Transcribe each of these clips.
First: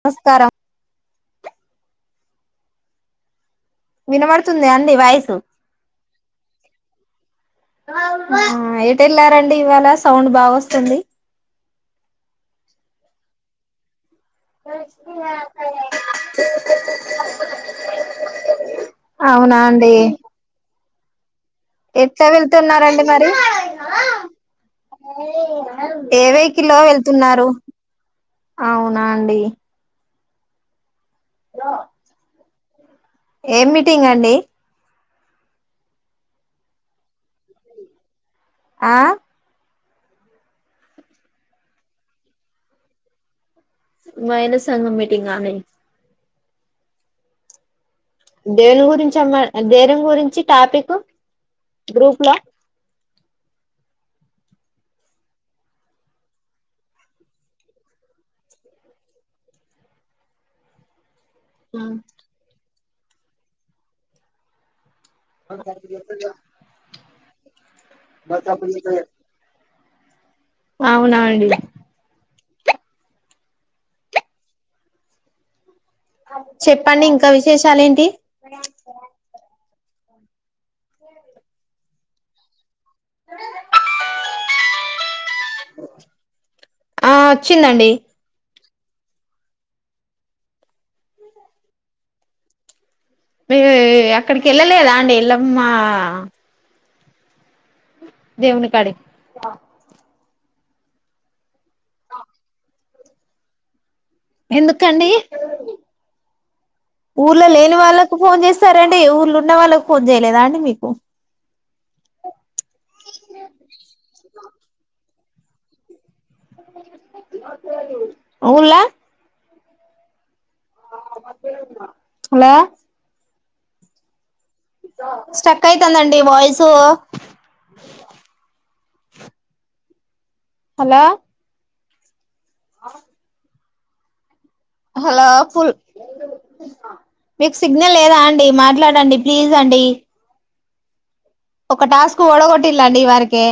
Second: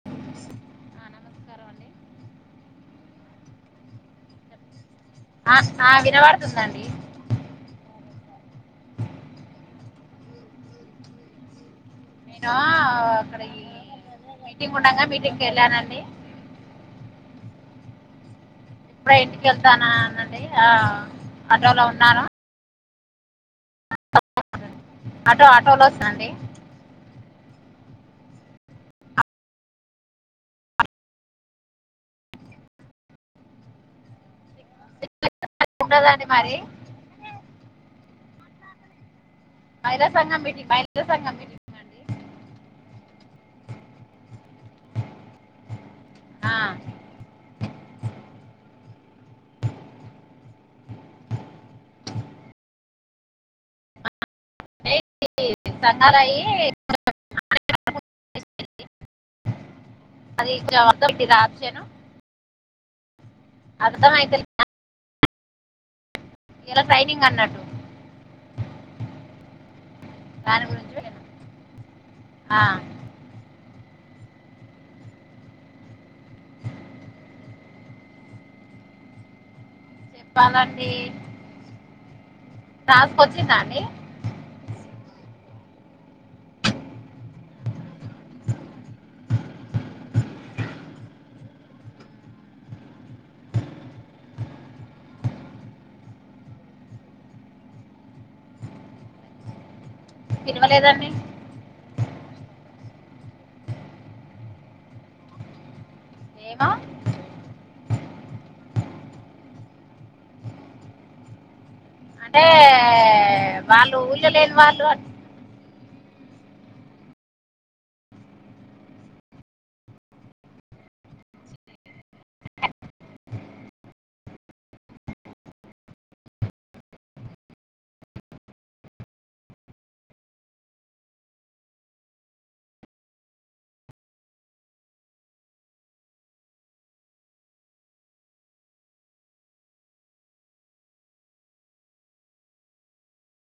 నమస్కారం ఆ నమస్కారం అండి వినబడుతుంది అని ఆ ఆ వినబడుతుందండి ఎటు వెళ్ళారండి ఇవాళ సౌండ్ బాగా వస్తుంది నేను అక్కడ మీటింగ్ ఉండగా మీటింగ్కి వెళ్ళానండి వ ఇప్పడే ఇంటికెళ్తానా అండి అవునండి ఆ ఆటోలో ఉన్నాను ఎట్లా వెళ్తున్నారండి మరి? ఆటో ఆటోలో వస్తానండి ఏవైకిల్లో వెళ్తున్నారు? అవునా అండి రా ఏం మీటింగ్ అండి? ఉంటదండి మరి ఆ మహిళా సంఘం మీటింగ్, మహిళల సంఘం మీటింగ్ మైన సంగం మీటింగా అండి ఆ దేని గురించి అన్నాడు, దేని గురించి టాపికు గ్రూప్ ల [unintelligible] అది జవాత మీడినా ఆప్షను అర్థమైత లేదా ఏందో కరెక్టుగా చెప్తలేవు. ఇయల సైనింగ్ అన్నట్టు. మచ్చప్ మీదికే దాని గురించి వెళ్ళాను. అవునండి ఆ చెప్పండి ఇంకా విశేషాలు ఏంటి? చెప్పాలండి. వాస్కు వచ్చిందా అండి? ఆ వచ్చిందండి. మీరు అక్కడికి వెళ్ళలేదా అండి ఎల్లమ్మా దేవునికాడి సినిమలేదండి. ఎందుకండి ఏమో ఊర్లో లేని వాళ్ళకు ఫోన్ చేస్తరంటడి, ఏ ఊర్ళ ఉన్న వాళ్ళకు ఫోన్ చేయలేదా అండి మీకు? అంటే వాళ్ళు ఊళ్ళో లేని వాళ్ళు అట్ ఊల్లా హలో స్టక్ అయితందండి వాయిసు. హలో అ హలో ఫుల్ మీకు సిగ్నల్ లేదా అండి, మాట్లాడండి ప్లీజ్ అండి. ఒక టాస్క్ ఓడగొట్టిల్లాండి ఈవరకే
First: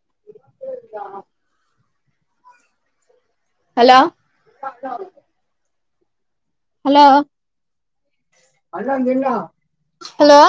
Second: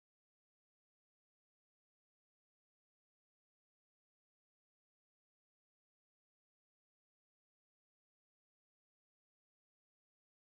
ఎ హలో హలో హలో